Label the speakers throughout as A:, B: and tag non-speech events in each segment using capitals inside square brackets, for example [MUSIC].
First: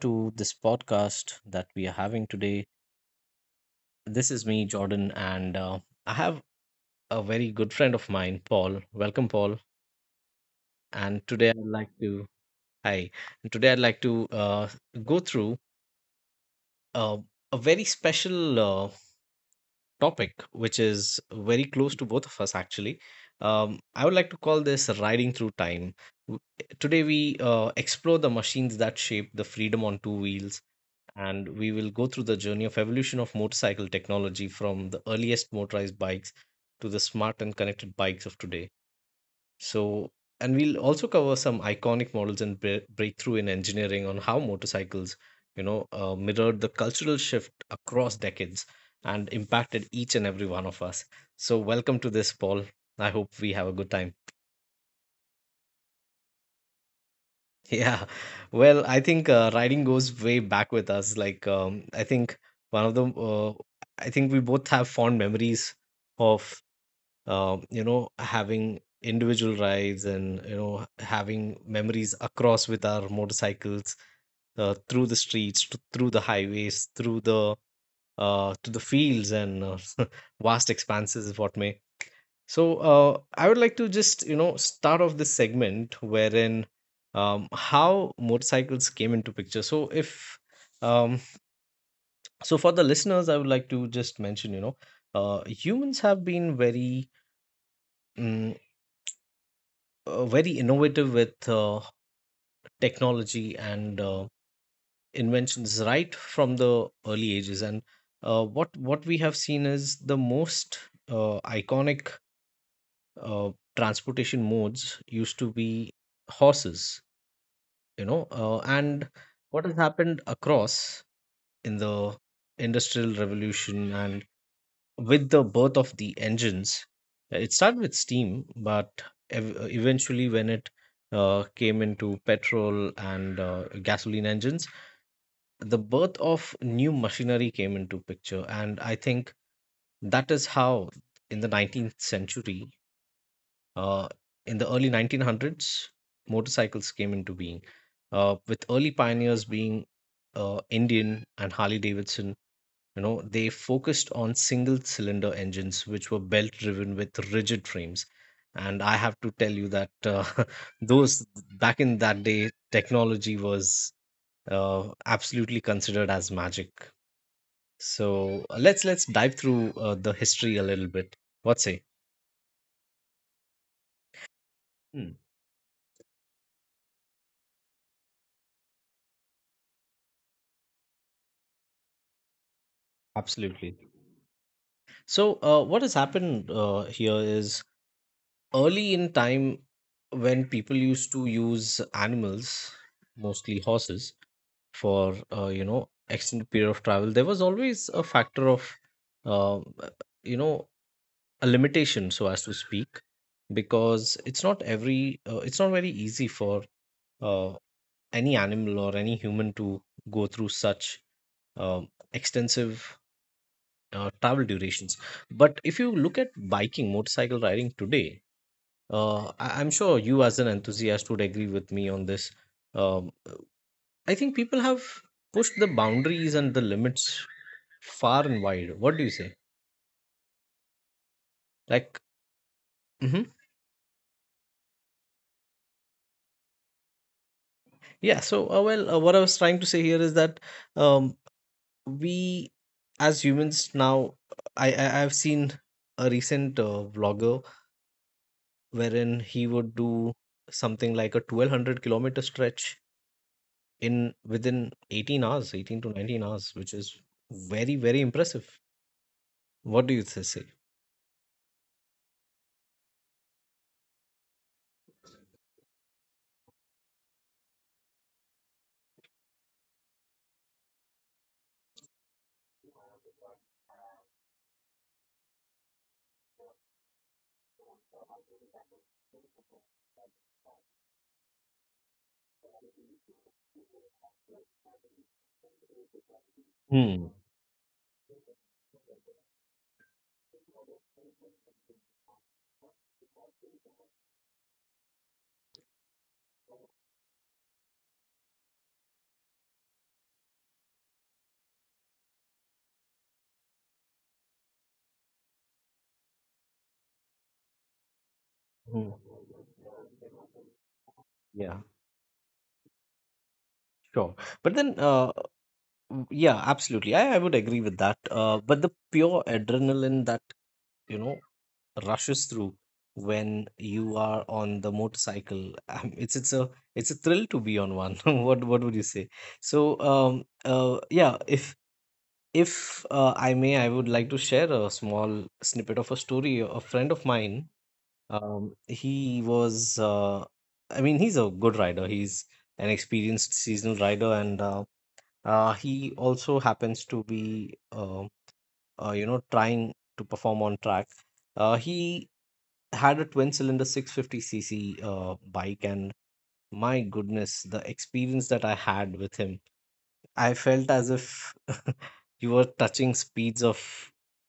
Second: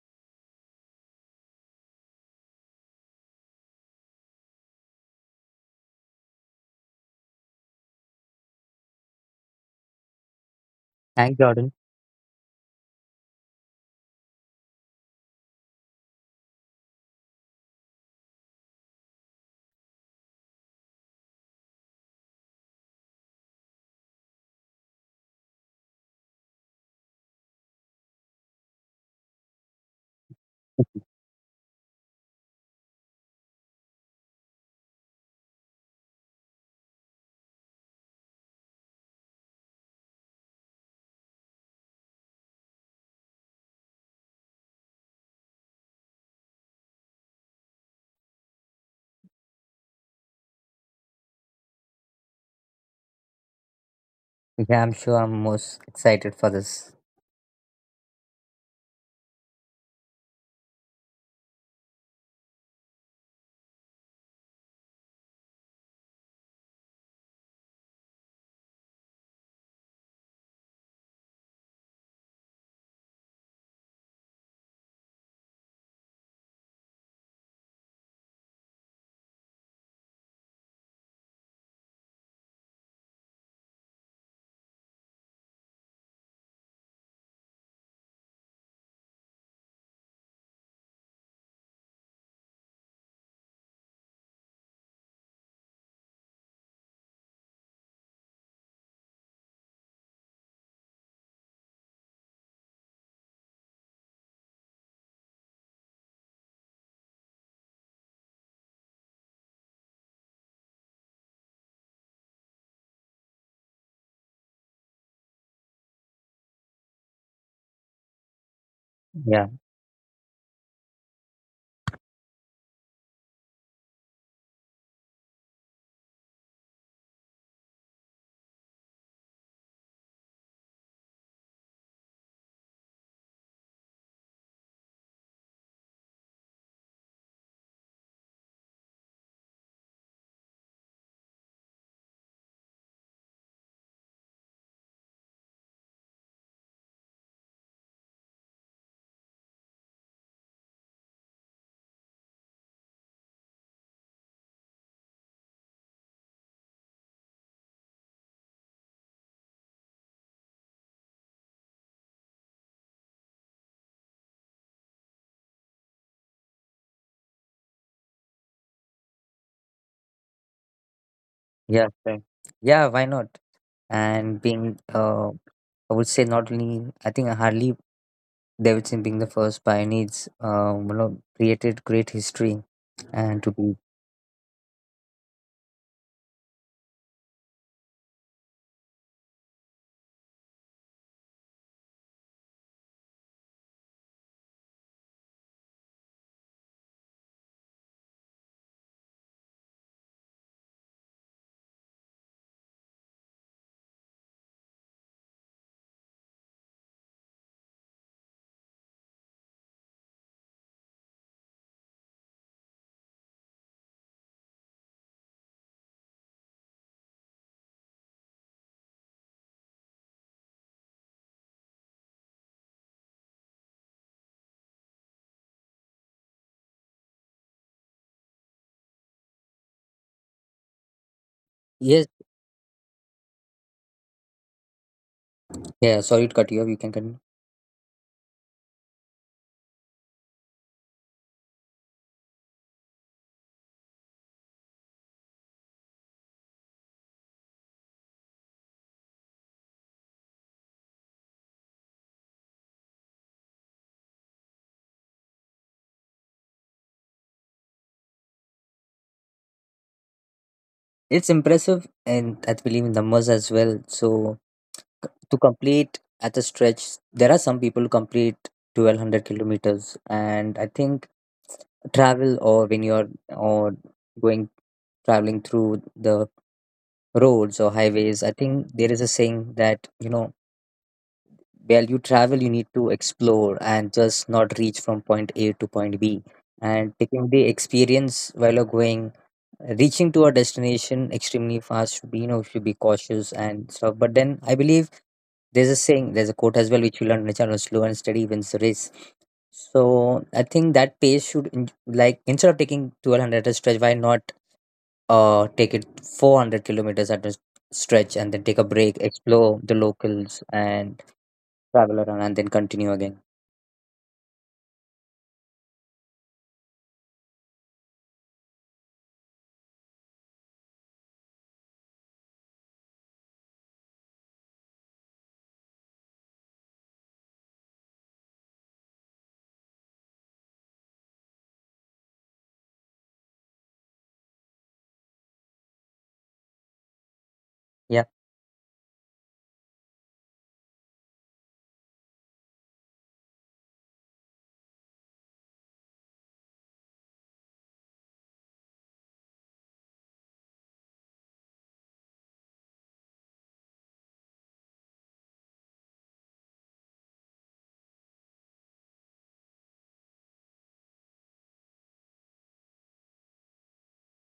A: to this podcast that we are having today. This is me, Jordan, and I have a very good friend of mine, Paul. Welcome, Paul. And
B: Hi,
A: today I'd
B: Jordan.
A: like to Hi. And today I'd like to go through uh, a very special uh, topic, which is very close to both of us, actually. I would like to call this riding through time. W- Today we explore the machines that shape the freedom on two wheels, and we will go through the journey of evolution of motorcycle technology from the earliest motorized bikes to the smart and connected bikes of today. So, and we'll also cover some iconic models and breakthrough in engineering on how motorcycles mirrored the cultural shift across decades and impacted each and every one of us. So, welcome to this, Paul. I hope we have a good time.
B: Yeah, I'm sure I'm most excited for this.
A: Yeah. Well, I think riding goes way back with us. Like, I think one of the, uh, I think we both have fond memories of, having individual rides, and, having memories across with our motorcycles, through the streets, through the highways, to the fields, and [LAUGHS] vast expanses, if what may. So I would like to just start off this segment wherein how motorcycles came into picture. So if um, so for the listeners, I would like to just mention humans have been mm, very innovative with technology, and inventions right from the early ages. And what we have seen is the most iconic uh, transportation modes used to be horses, and
B: Yeah,
A: what has happened across in the industrial revolution, and with the birth of the engines, it started with steam. But eventually, when it came into petrol and gasoline engines, the birth of new machinery came into picture. And I think that is how in the 19th century, uh, in the early 1900s, motorcycles came into being, with early pioneers being Indian and Harley Davidson. You know, they focused on single cylinder engines, which were belt driven with rigid frames. And I have to tell you that [LAUGHS] those, back in that day, technology was absolutely considered as magic. So let's dive through the history a little bit. What say?
B: yeah, sure. Yeah, why not? And being,
A: Hmm,
B: I would say not only, I think Harley Davidson being the first pioneers, you know, created great history and to
A: absolutely.
B: be.
A: So, what has happened here is, early in time when people used to use animals, mostly horses, for extended period of travel, there was always a factor of uh, you know a limitation, so as to speak, because it's not very easy for uh, any animal or any human to go through such extensive travel durations. But if you look at biking, motorcycle riding today, I'm sure you, as an enthusiast, would agree with me on this. Um, I think people have pushed the boundaries and the limits far and wide. What do you say? Like,
B: Yes,
A: hmm
B: yeah, sorry to cut you off. You can continue.
A: yeah. So, well, what I was trying to say here is that um, we, as humans, now I've seen a recent vlogger wherein he would do something like a 1200 kilometer stretch in within 18 hours, 18 to 19 hours, which is very very impressive. What do you say?
B: It's impressive and I believe in numbers as well. So to complete at a stretch, there are some people who complete 1,200 kilometers. And I think, travel or when you're or going traveling through the roads or highways, I think there is a saying that, while you travel you need to explore and just not reach from point A to point B, and
A: Hmm.
B: taking the experience while you're going, reaching to a destination extremely fast should be, should be cautious and stuff. But then I believe there's a saying, there's a quote as well, which we learned on the channel: slow and steady wins the race. So I think that pace should, instead of taking 1,200 at a stretch, why not take it 400 kilometers at a stretch and then take a
A: Hmm.
B: break, explore the locals, and
A: Yeah,
B: travel around and then continue again?
A: sure. But then, yeah, absolutely. I would agree with that. But the pure adrenaline that, you know, rushes through when you are on the motorcycle, [LAUGHS] it's a thrill to be on one. [LAUGHS] What would you say? So, yeah, If I may, I would like to share a small snippet of a story. A friend of mine,
B: Yeah,
A: he was, I mean, he's a good rider. He's an experienced seasonal rider, and he also happens to be, trying to perform on track. He had a twin cylinder 650cc bike, and my goodness, the experience that I had with him, I felt as if [LAUGHS] you were touching speeds of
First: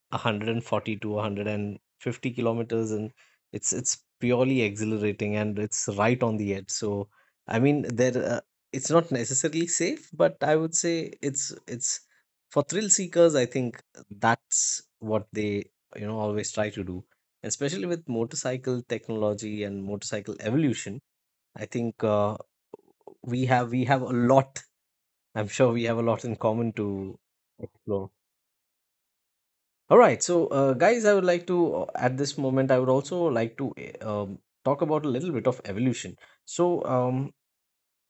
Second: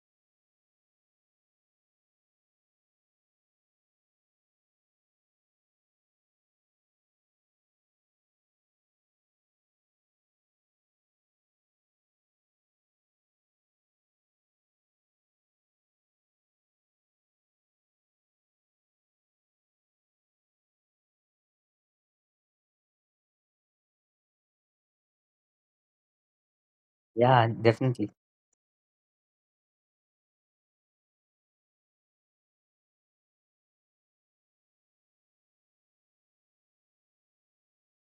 A: 140 to 150 kilometers, and it's purely exhilarating, and it's right on the edge. So I mean, there it's not necessarily safe, but I would say it's for thrill seekers. I think that's what they always try to do, especially with motorcycle technology and motorcycle evolution. I think we have a lot. I'm sure we have a lot in common to
B: yeah,
A: explore.
B: definitely.
A: All right, so guys, I would like to at this moment I would also like to uh, um, talk about a little bit of evolution. So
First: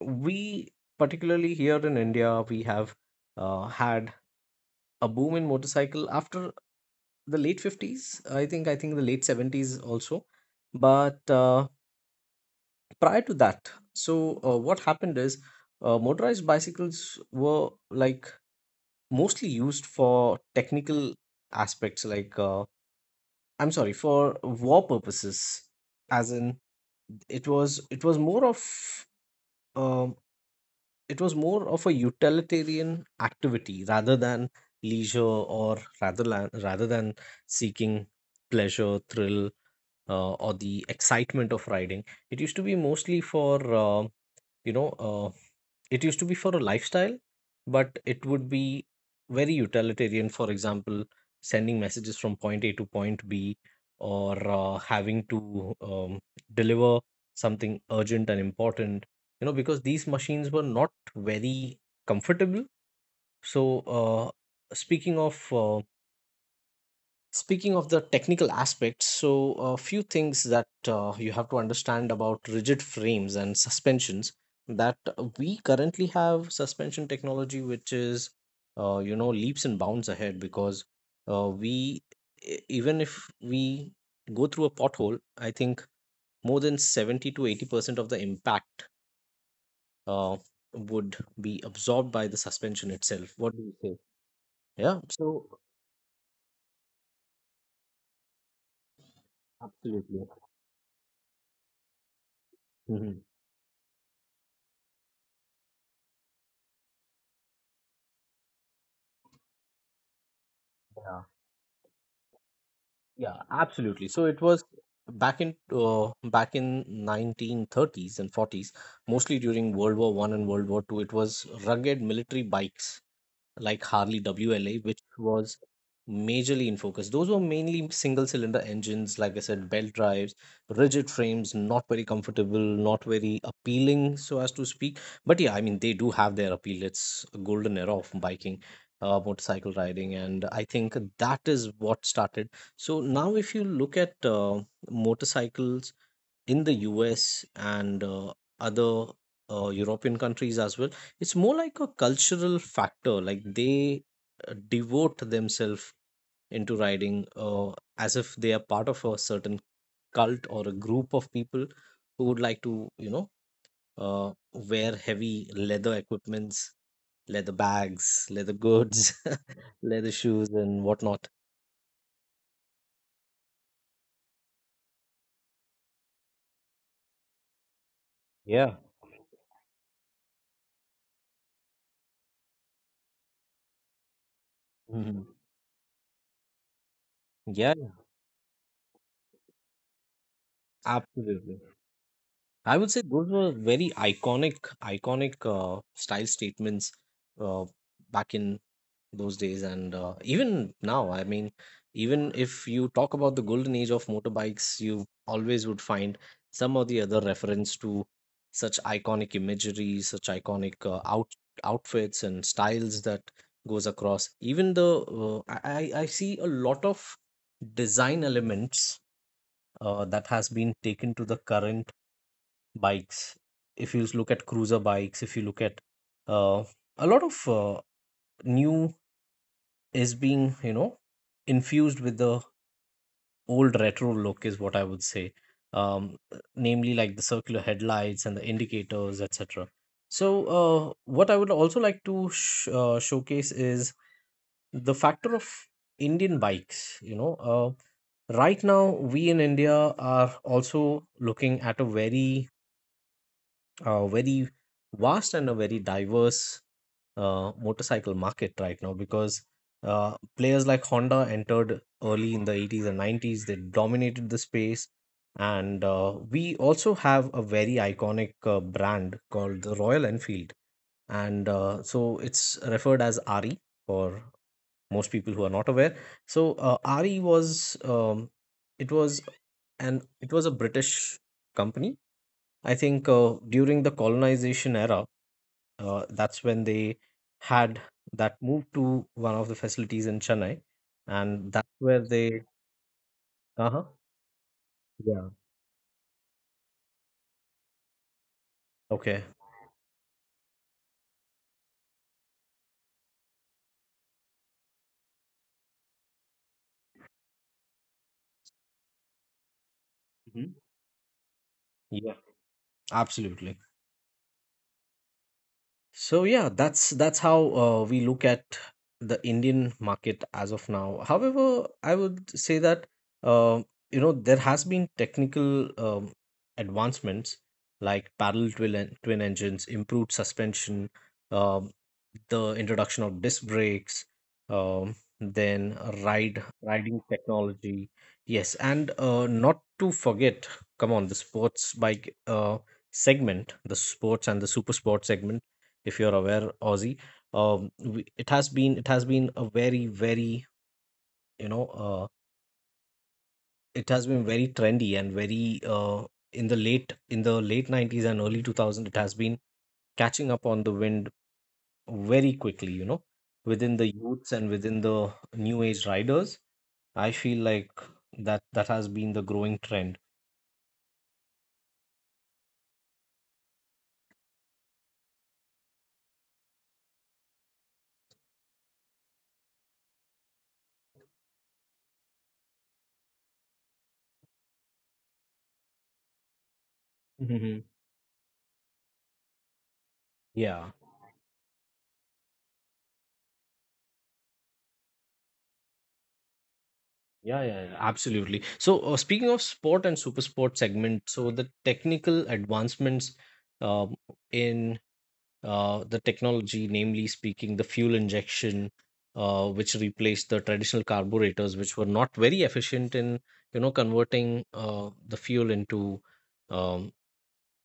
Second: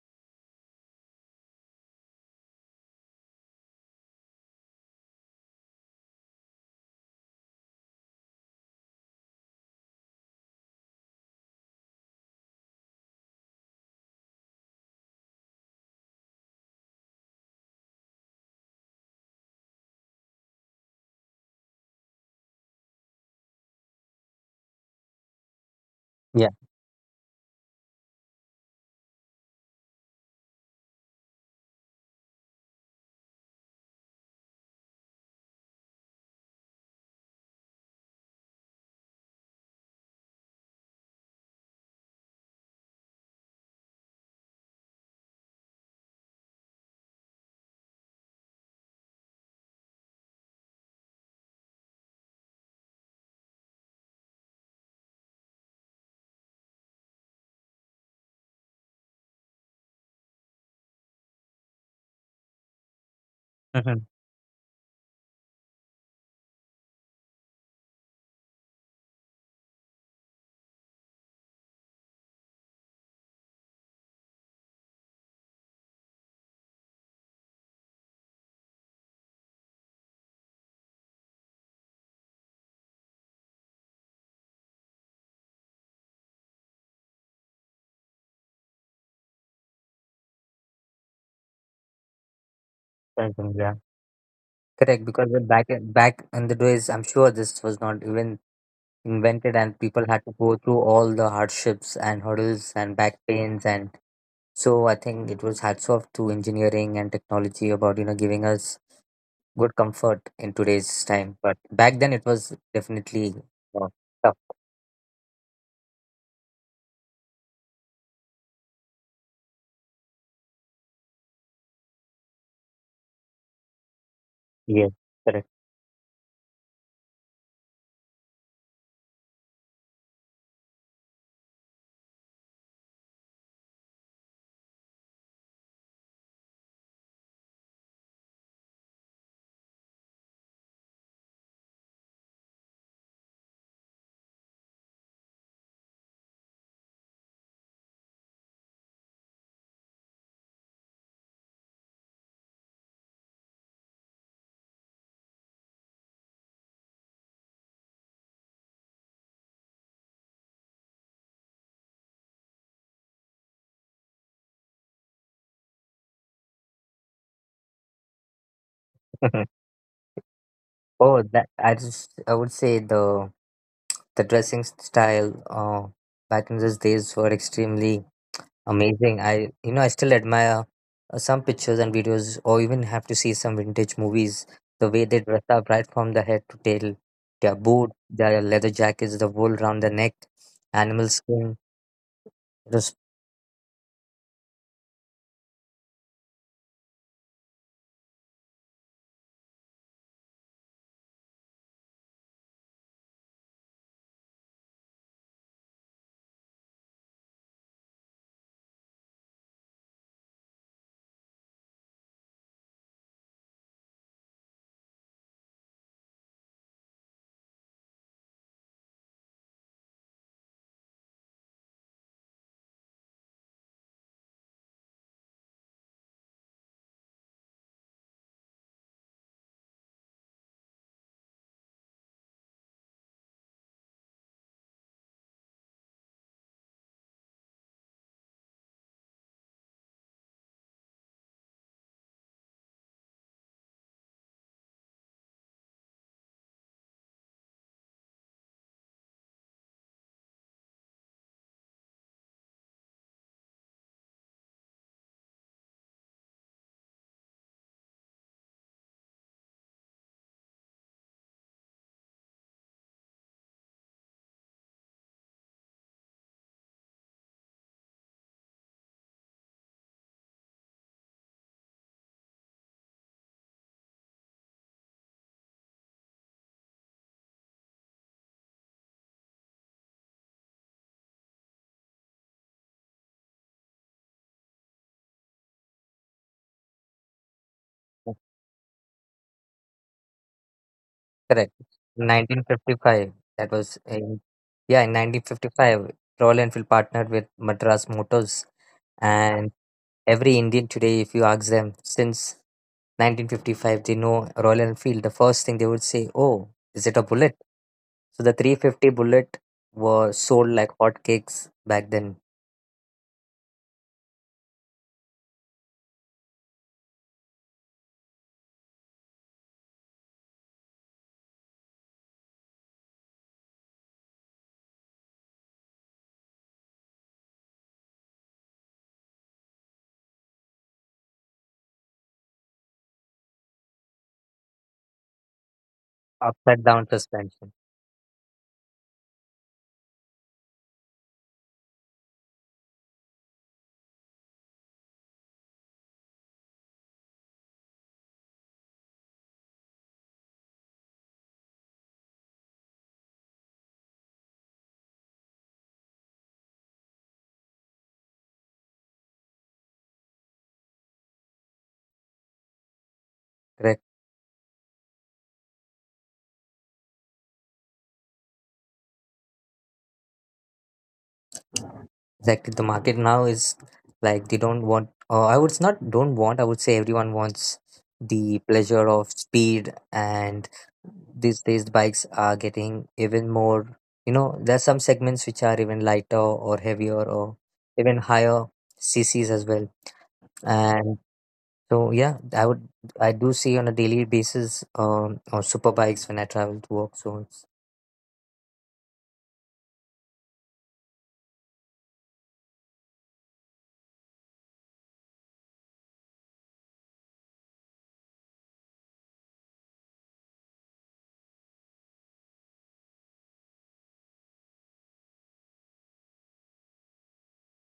A: we, particularly here in India, we have had a boom in motorcycle after the late 50s. I think the late 70s also, but prior to that. So what happened is, motorized bicycles were, like, mostly used for technical aspects, like I'm sorry, for war purposes. As
B: Yeah.
A: in, it was more of, um, it was more of a utilitarian activity rather than leisure, or rather rather than seeking pleasure, thrill, or the excitement of riding. It used to be mostly for, you know uh, it used to be for a lifestyle, but it would be very utilitarian. For example, sending messages from point a to point b, or having to deliver something urgent and important, because these machines were not very comfortable. So
B: Mhm.
A: uh, speaking of uh, Speaking of the technical aspects, so a few things that you have to understand about rigid frames and suspensions: that we currently have suspension technology, which is, leaps and bounds ahead, because we, even if we go through a pothole, I think more than 70 to 80% of the impact uh, would be absorbed by the suspension itself.
B: Definitely.
A: What do
B: Yeah,
A: you say? Yeah.
B: correct, because when
A: So,
B: back in the days, I'm sure this was not even invented, and people had
A: absolutely.
B: to go through all the hardships and hurdles and back
A: Mhm.
B: pains and... So I think it was hats off to engineering and technology about, you know, giving us good comfort in today's time. But back then it was definitely
A: Yeah,
B: uh,
A: absolutely. So
B: tough.
A: it was back in 1930s and 40s, mostly during World War I and World War II. It was rugged military bikes like Harley WLA,
B: Yes,
A: which
B: correct.
A: was majorly in focus. Those were mainly single cylinder engines, like I said, belt drives, rigid frames, not very comfortable, not very appealing, so as to speak. But yeah, I mean, they do have their appeal. It's a golden era of biking. Motorcycle riding, and I think that is what started. So now, if you look at motorcycles in the US and other European countries as well. It's more like a cultural factor, like they devote themselves into riding, as if they are part of a certain cult, or a group of people who would like to, wear heavy leather equipments, leather bags, leather goods,
B: [LAUGHS]
A: [LAUGHS] leather shoes, and
B: Oh,
A: whatnot.
B: that, I just, I would say the dressing style back in those days were extremely
A: Yeah.
B: amazing. I, you know, I still admire some pictures and videos, or even have to see some vintage movies. The way they
A: Mhm.
B: dress up right from the head to tail, their
A: Yeah,
B: boot, their leather jackets, the wool round the neck, animal skin.
A: absolutely.
B: It
A: I
B: was...
A: would say those were very iconic, iconic style statements, uh, back in those days, and even now. I mean, even if you talk about the golden age of motorbikes, you always would find some or the other reference to such iconic imagery, such iconic outfits and styles that goes across. Even the I see a lot of design elements that has been taken to the current bikes. If you look at cruiser bikes, if you look at uh, a lot of new is being infused with the old retro look, is what I would say. um, Namely, like the circular headlights and the indicators, etc. So what I would also like to showcase is the factor of Indian bikes, right now. We in India are also looking at a very vast and a very diverse motorcycle market right now, because players like Honda entered early in the 80s and 90s. They dominated the space. And we also have a very iconic brand called the Royal Enfield. And so it's referred as RE for most people who are not aware. So RE was, it was, and it was a British company, I think, during the colonization era, that's when they had that move to one of the facilities in Chennai,
B: Correct.
A: and that's where they.
B: 1955. That
A: Uh
B: was
A: huh.
B: in, yeah, in
A: Yeah.
B: 1955. Royal Enfield partnered with Madras Motors,
A: Okay.
B: and every Indian today, if you ask them since 1955, they know Royal Enfield. The first thing they would say, "Oh, is it a bullet?" So the 350 bullet was sold
A: Mhm.
B: like hotcakes back then.
A: Yeah. Absolutely. So yeah, that's how we look at the Indian market as of now. However, I would say that uh, there has been technical advancements, like parallel twin twin engines, improved suspension, um, the introduction of disc brakes, um, then ride
B: Upside down
A: riding
B: suspension.
A: technology. Yes, and not to forget, come on, the sports bike segment, the sports and the super sports segment if you're aware, Aussie. It has been a very you know uh, it has been very trendy and very in the late 90s and early 2000. It has been catching up on the wind very quickly, you know,
B: Right?
A: within the youths and within the new age riders. I feel like that has been the growing trend.
B: Exactly. The market now is, like, they don't want, I would not don't want, I would say everyone wants the pleasure of speed, and these days the bikes are getting even more. You know, there's some segments which are even lighter or heavier or
A: Hmm.
B: even higher CCs as well.
A: Yeah.
B: And so, yeah, I do see on a daily basis, or super bikes when I travel to work. So
A: Yeah,
B: it's
A: yeah, yeah, absolutely. So, speaking of sport and super sport segment, so the technical advancements, um, in the technology, namely speaking, the fuel injection, which replaced the traditional carburetors, which were not very efficient in, you know, converting the fuel into, um,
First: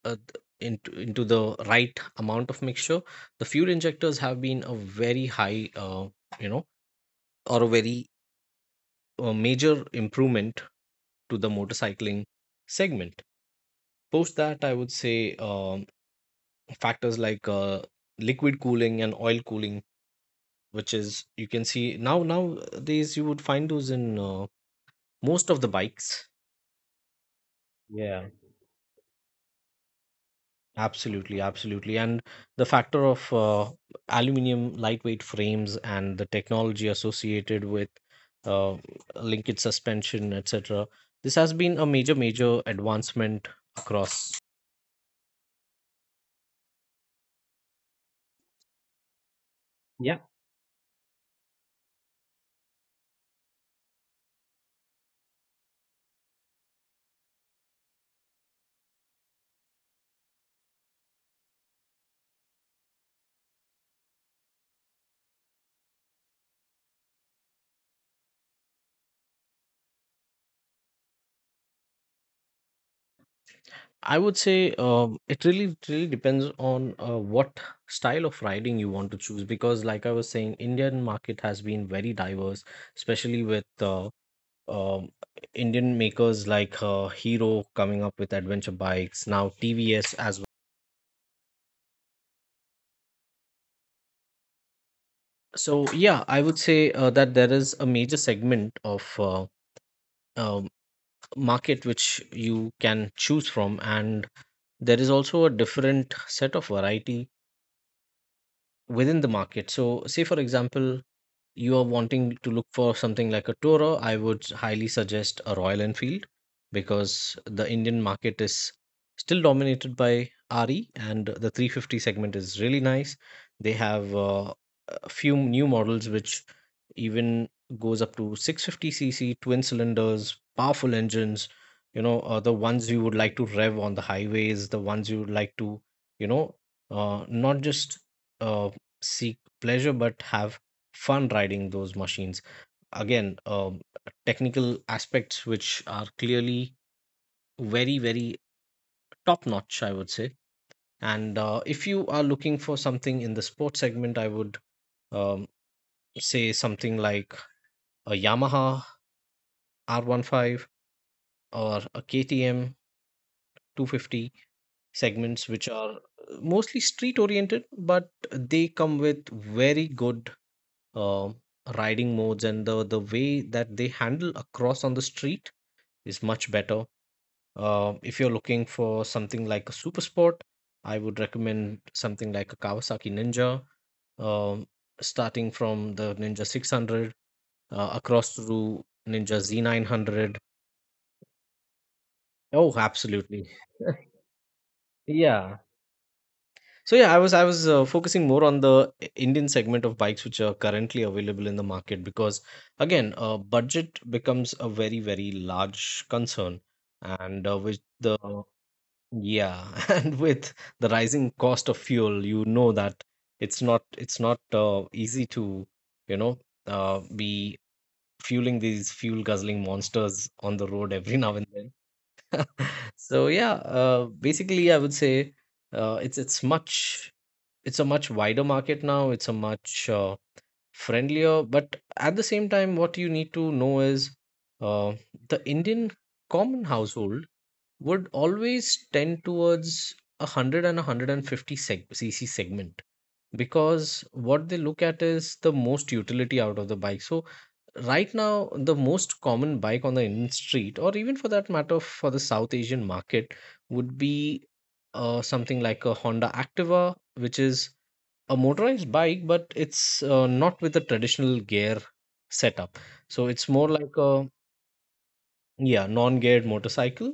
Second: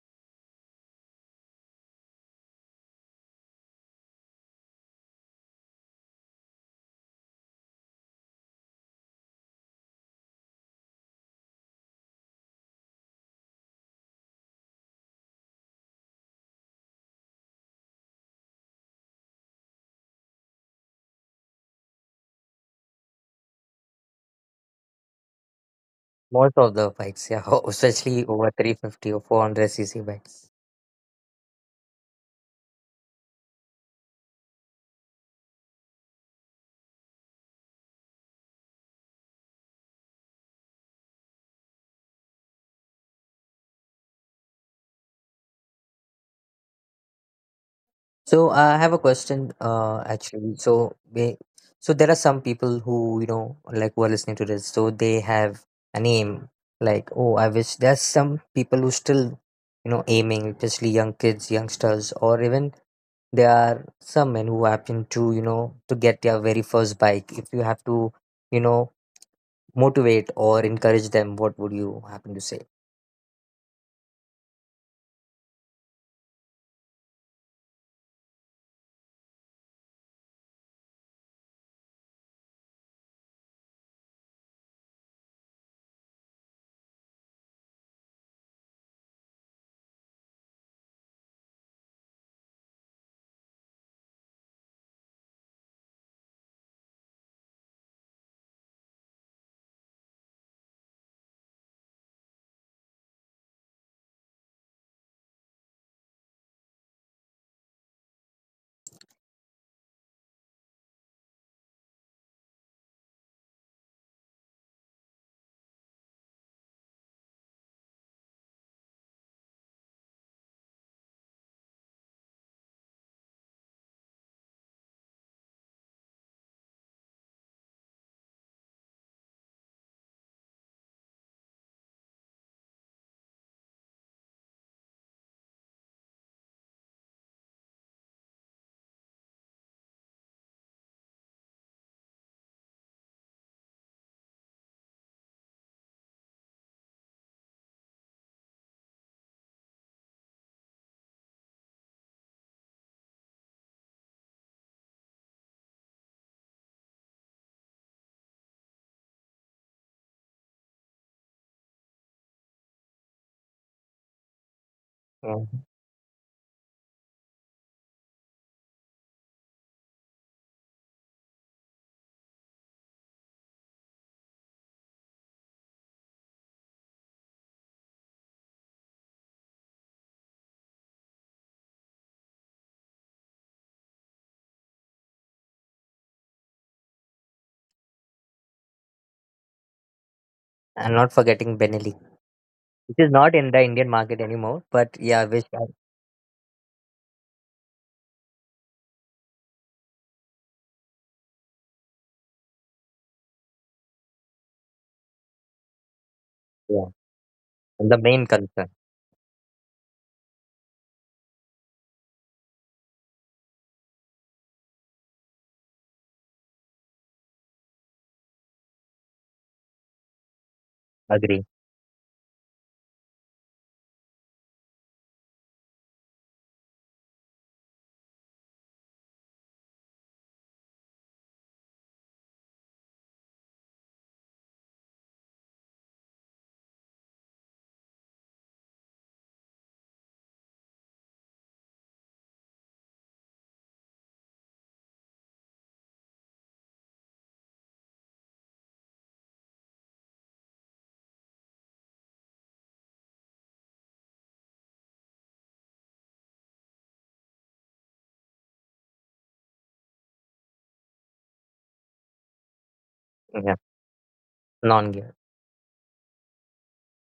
A: into the right amount of mixture. The fuel injectors have been a very high, you know, or a very a major improvement to the motorcycling segment. Post that, I would say, factors like liquid cooling and oil cooling, which is you can see now nowadays you would find those in most of the bikes.
B: most of the bikes, yeah, [LAUGHS] especially
A: Yeah.
B: over 350 or 400 CC bikes.
A: Absolutely, absolutely. And the factor of aluminum lightweight frames and the technology associated with uh, linkage suspension, etc. This has been a major, major advancement across.
B: So I have a question,
A: Yeah,
B: actually. So so there are some people who, you know, like, who are listening to this. So they have an aim, like, oh, I wish. There's some people who still, you know, aiming, especially young kids, youngsters, or even there are some men who happen to, you know, to get their very first bike. If you have to, you know, motivate or encourage them, what would you happen to say?
A: I would say, it really depends on what style of riding you want to choose, because, like I was saying, Indian market has been very diverse, especially with um, Indian makers like Hero coming up with adventure bikes, now TVS as well. So yeah, I would say that there is a major segment of um, market which you can choose from, and there is also a different set of variety within the market. So, say for example, you are wanting to look for something like a Toro. I would highly suggest a Royal Enfield, because the Indian market is still dominated by RE, and the 350 segment is really nice. They have a few new models which even goes up to 650cc twin cylinders, powerful engines, you know, the ones you would like to rev on the highways, the ones you would like to, you know, not just uh, seek pleasure, but have fun riding those machines. Again, technical aspects which are clearly very, very top notch, I would say. And if you are looking for something in the sports segment, I would, um, say something like a Yamaha R15 or a KTM 250
B: Yeah.
A: segments, which are mostly street oriented, but they come with very good um riding modes, and the way that they handle across on the street is much better. If you're looking for something like a super sport, I would recommend something like a Kawasaki Ninja, um, starting from the Ninja 600 across through Ninja Z900.
B: I, not forgetting Benelli,
A: Oh,
B: which is not
A: absolutely.
B: in the Indian
A: [LAUGHS]
B: market anymore. But yeah, I wish.
A: Yeah.
B: I...
A: So yeah, I was focusing more on the Indian segment of bikes which are currently available in the market, because again, budget becomes a very large concern,
B: Yeah.
A: and with
B: The
A: the.
B: main concern.
A: Yeah, [LAUGHS] and with the rising cost of fuel, you know that it's not easy to, you know be fueling these fuel guzzling monsters on the road every now
B: Agree.
A: and then. So yeah, basically I would say, it's much it's a much wider market now. It's a much friendlier, but at the same time, what you need to know is uh, the Indian common household would always tend towards a 100 and a 150 cc segment, because what they look at is the most utility out of the bike. So right now the most common bike on the Indian street, or even for that matter for the South Asian market, would be something like a Honda Activa, which is a motorized bike, but it's not with a traditional gear setup. So it's
B: Yeah.
A: more like a,
B: Non-gear.
A: yeah, non-geared motorcycle.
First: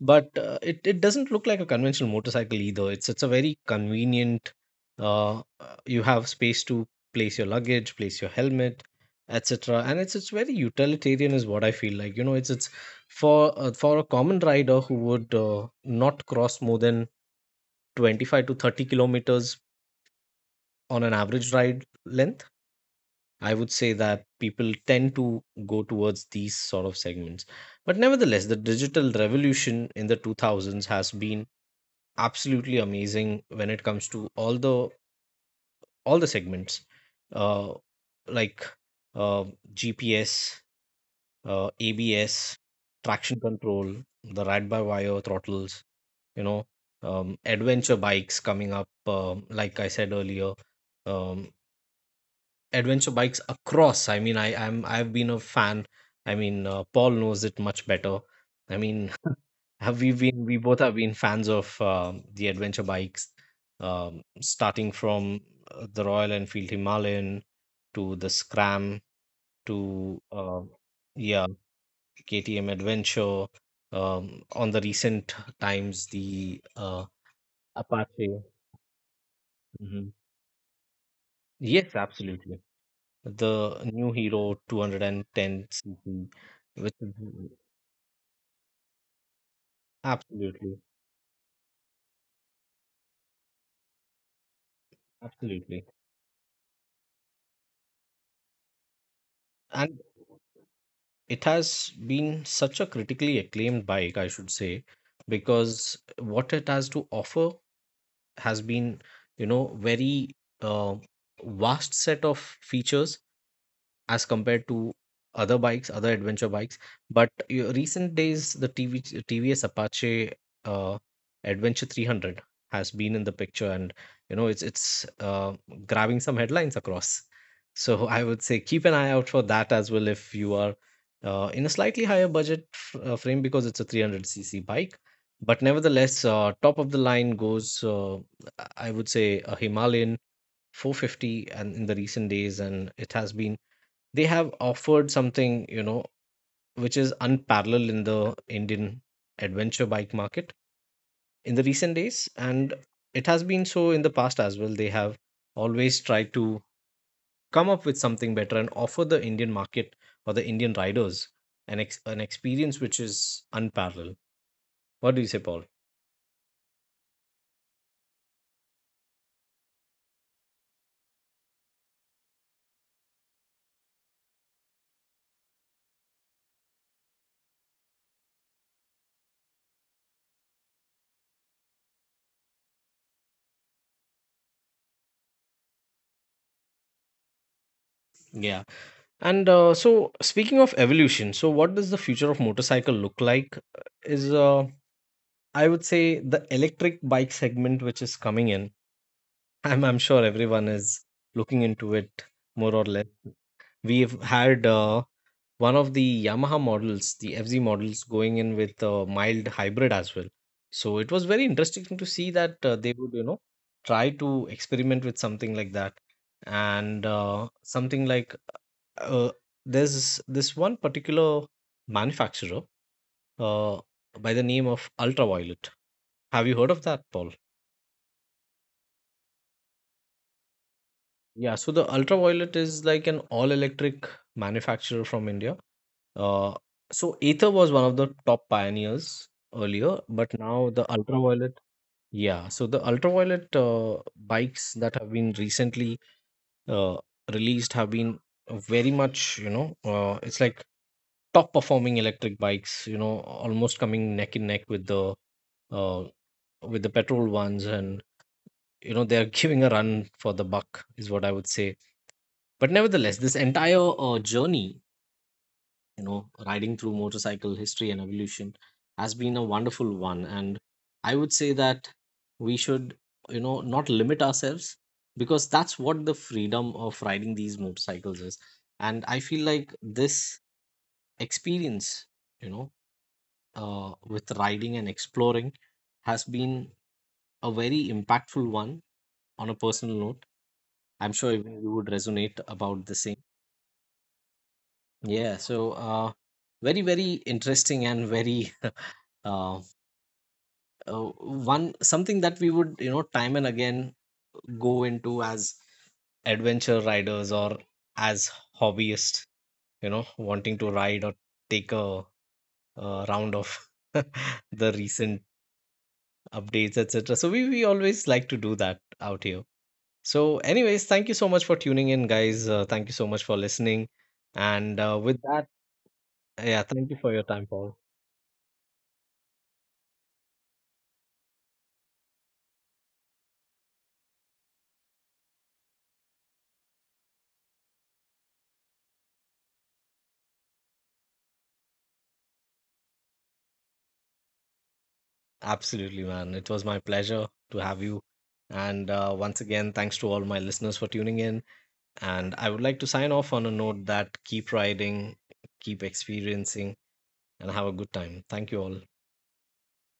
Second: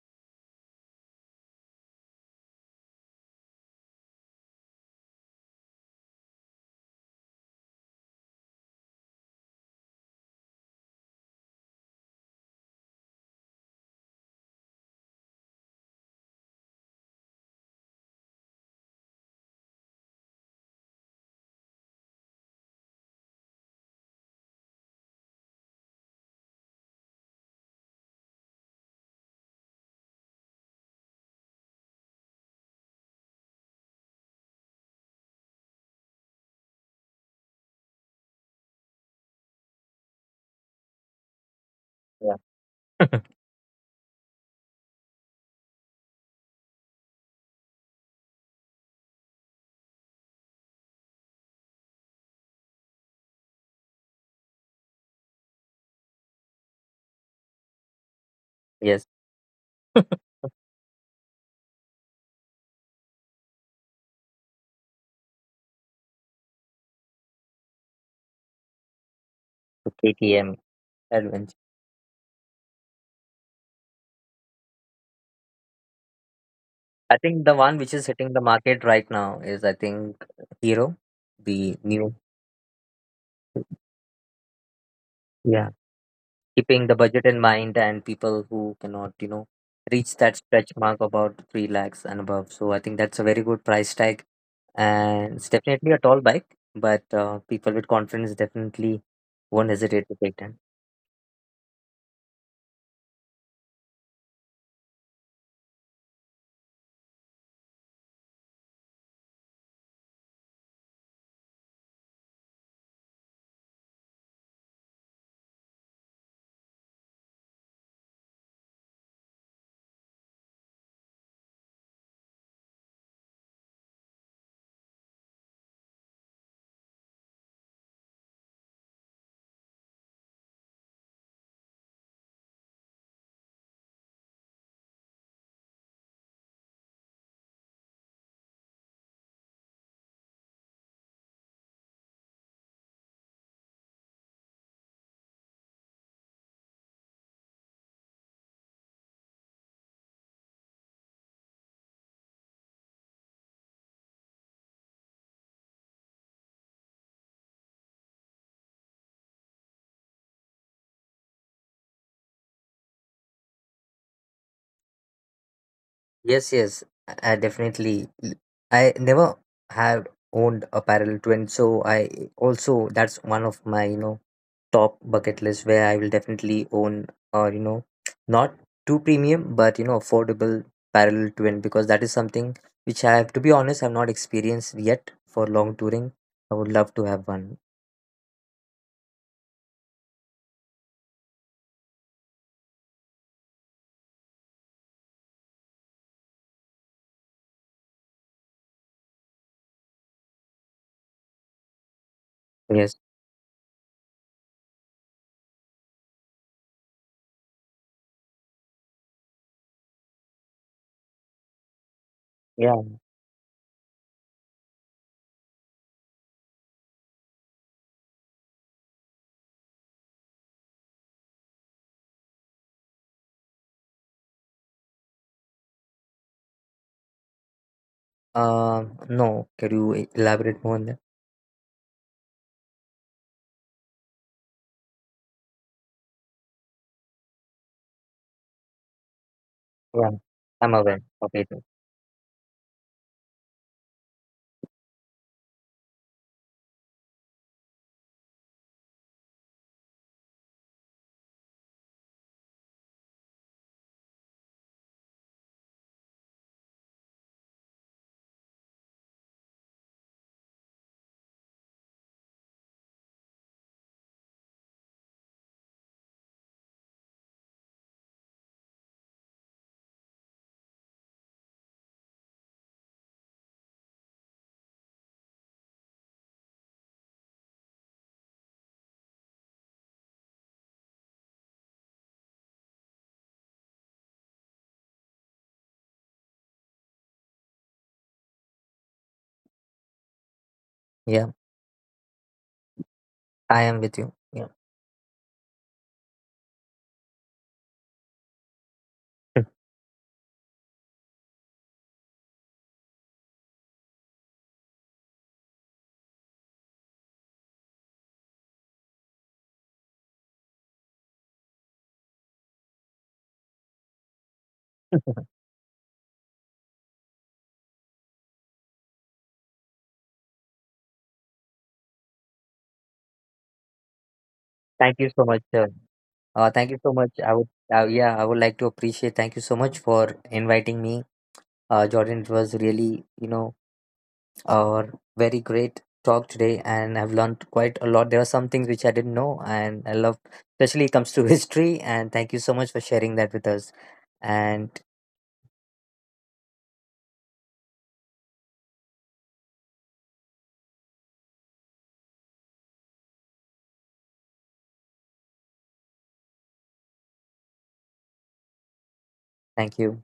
A: But it doesn't look like a conventional motorcycle either. It's a very convenient. Uh, uh, you have space to place your luggage, place your helmet, etc. And it's very utilitarian, is what I feel like. You know, it's for a common rider who would not cross more than 25 to 30 kilometers on an average ride length. I would say that people tend to go towards these sort of segments, but nevertheless the digital revolution in the 2000s has been absolutely amazing when it comes to all the segments, uh like uh GPS,
B: Yeah.
A: ABS,
B: [LAUGHS]
A: traction control, the ride by wire throttles, you know, adventure bikes coming up, like I said earlier, um adventure bikes across. I've been a fan. I mean, Paul knows it much better. I
B: Yes.
A: mean, [LAUGHS] have we been we both have been fans of the adventure bikes, starting from the Royal Enfield Himalayan to the Scram
B: [LAUGHS]
A: to
B: KTM
A: yeah,
B: Adventure.
A: KTM Adventure, on the recent times the
B: I think the one which is hitting
A: Apache.
B: the market right now is, I
A: Mhm.
B: think, Hero, the
A: Yes,
B: new...
A: absolutely, the new Hero
B: Yeah,
A: 210cc,
B: keeping
A: which
B: the
A: is.
B: budget in mind and people who cannot, you know, reach that stretch
A: Absolutely,
B: mark about 3 lakhs and above. So I think that's a very good price tag, and it's
A: absolutely.
B: definitely a tall bike, but people with confidence definitely won't
A: And
B: hesitate to take...
A: it has been such a critically acclaimed bike, I should say, because what it has to offer has been, you know, very uh, vast set of features as compared to other bikes, other adventure bikes. But recent days, the TVS Apache uh, Adventure 300 has been in the picture, and you know it's grabbing some headlines across. So I would say keep an eye out for that as well if you are in a slightly higher budget frame because it's a 300cc bike. But nevertheless, top of the line goes, I would say, a Himalayan 450. And in the recent days, and it has been, they have offered something, you know, which is unparalleled in the Indian adventure bike market in the recent days. And it has been so in the past as well. They have always tried to come up with something better and offer the Indian market or the Indian riders an an experience which is unparalleled. What do you say, Paul?
B: Yes, yes, I definitely. I never have owned a parallel twin, so I also, that's one of my, you know, top bucket list, where I will definitely own, or, you know, not too premium but, you know, affordable parallel twin, because that is something which, I have to be honest, I've not experienced yet for long touring. I would love to have one.
A: Yeah. And so, speaking of evolution, so what does the future of motorcycle look like? Is I would say the electric bike segment which is coming in. I'm sure everyone is looking into it more or
B: Yes.
A: less. We've had one of the Yamaha models, the FZ models, going in with a mild hybrid as well. So it was very interesting to see that
B: Yeah.
A: they would, you know, try to experiment with something like that. And something like, uh, there's this one particular manufacturer uh, by the name of Ultraviolet. Have you heard of that, Paul?
B: Um, no. Can you elaborate more on that?
A: Yeah, so the Ultraviolet is like an all-electric manufacturer from India. Uh, so Aether was one of the top pioneers earlier,
B: Yeah.
A: but now
B: I'm
A: the
B: aware of
A: Ultraviolet,
B: it.
A: yeah, so the Ultraviolet bikes that have been recently uh, released have been very much, you know, it's like top performing electric bikes, you know, almost coming neck and neck uh, with the petrol ones, and you know, they're [LAUGHS] giving a run for the buck, is what I would say. But nevertheless, this entire journey, you know, riding through motorcycle history and evolution, has been a wonderful one. And I would say that we should, you know, not limit ourselves, because that's what the freedom of riding these motorcycles is. And I feel like this experience, you know, with riding and exploring, has been a very impactful one on a personal note. I'm sure
B: Yeah.
A: even you would resonate about the same.
B: I am with you.
A: Yeah, so very, very interesting, and very [LAUGHS]
B: Yeah.
A: uh, one something that we would, you know, time and again go into as adventure riders, or as hobbyists, you know, wanting to ride or take a, round of [LAUGHS] the recent
B: [LAUGHS]
A: updates, etc. So we always like to do that out here. So, anyways, thank you so much for tuning in, guys. Thank you so much for listening. And
B: Thank you
A: with
B: so much,
A: that,
B: sir.
A: yeah,
B: Thank you
A: thank
B: so
A: you
B: much.
A: for your
B: I
A: time,
B: would,
A: Paul.
B: I would like to appreciate. Thank you so much for inviting me, Jordan. It was really, you know, uh, very great talk today, and I've learned quite a lot. There are some things which I didn't know, and I love, especially it comes to [LAUGHS] history. And thank you so much for sharing that with us. And
A: Absolutely, man. It was my pleasure to have you. And once again, thanks to all my listeners for tuning in. And I would like to sign off on a note that keep riding, keep experiencing, and have a good time. Thank you all.
B: thank you.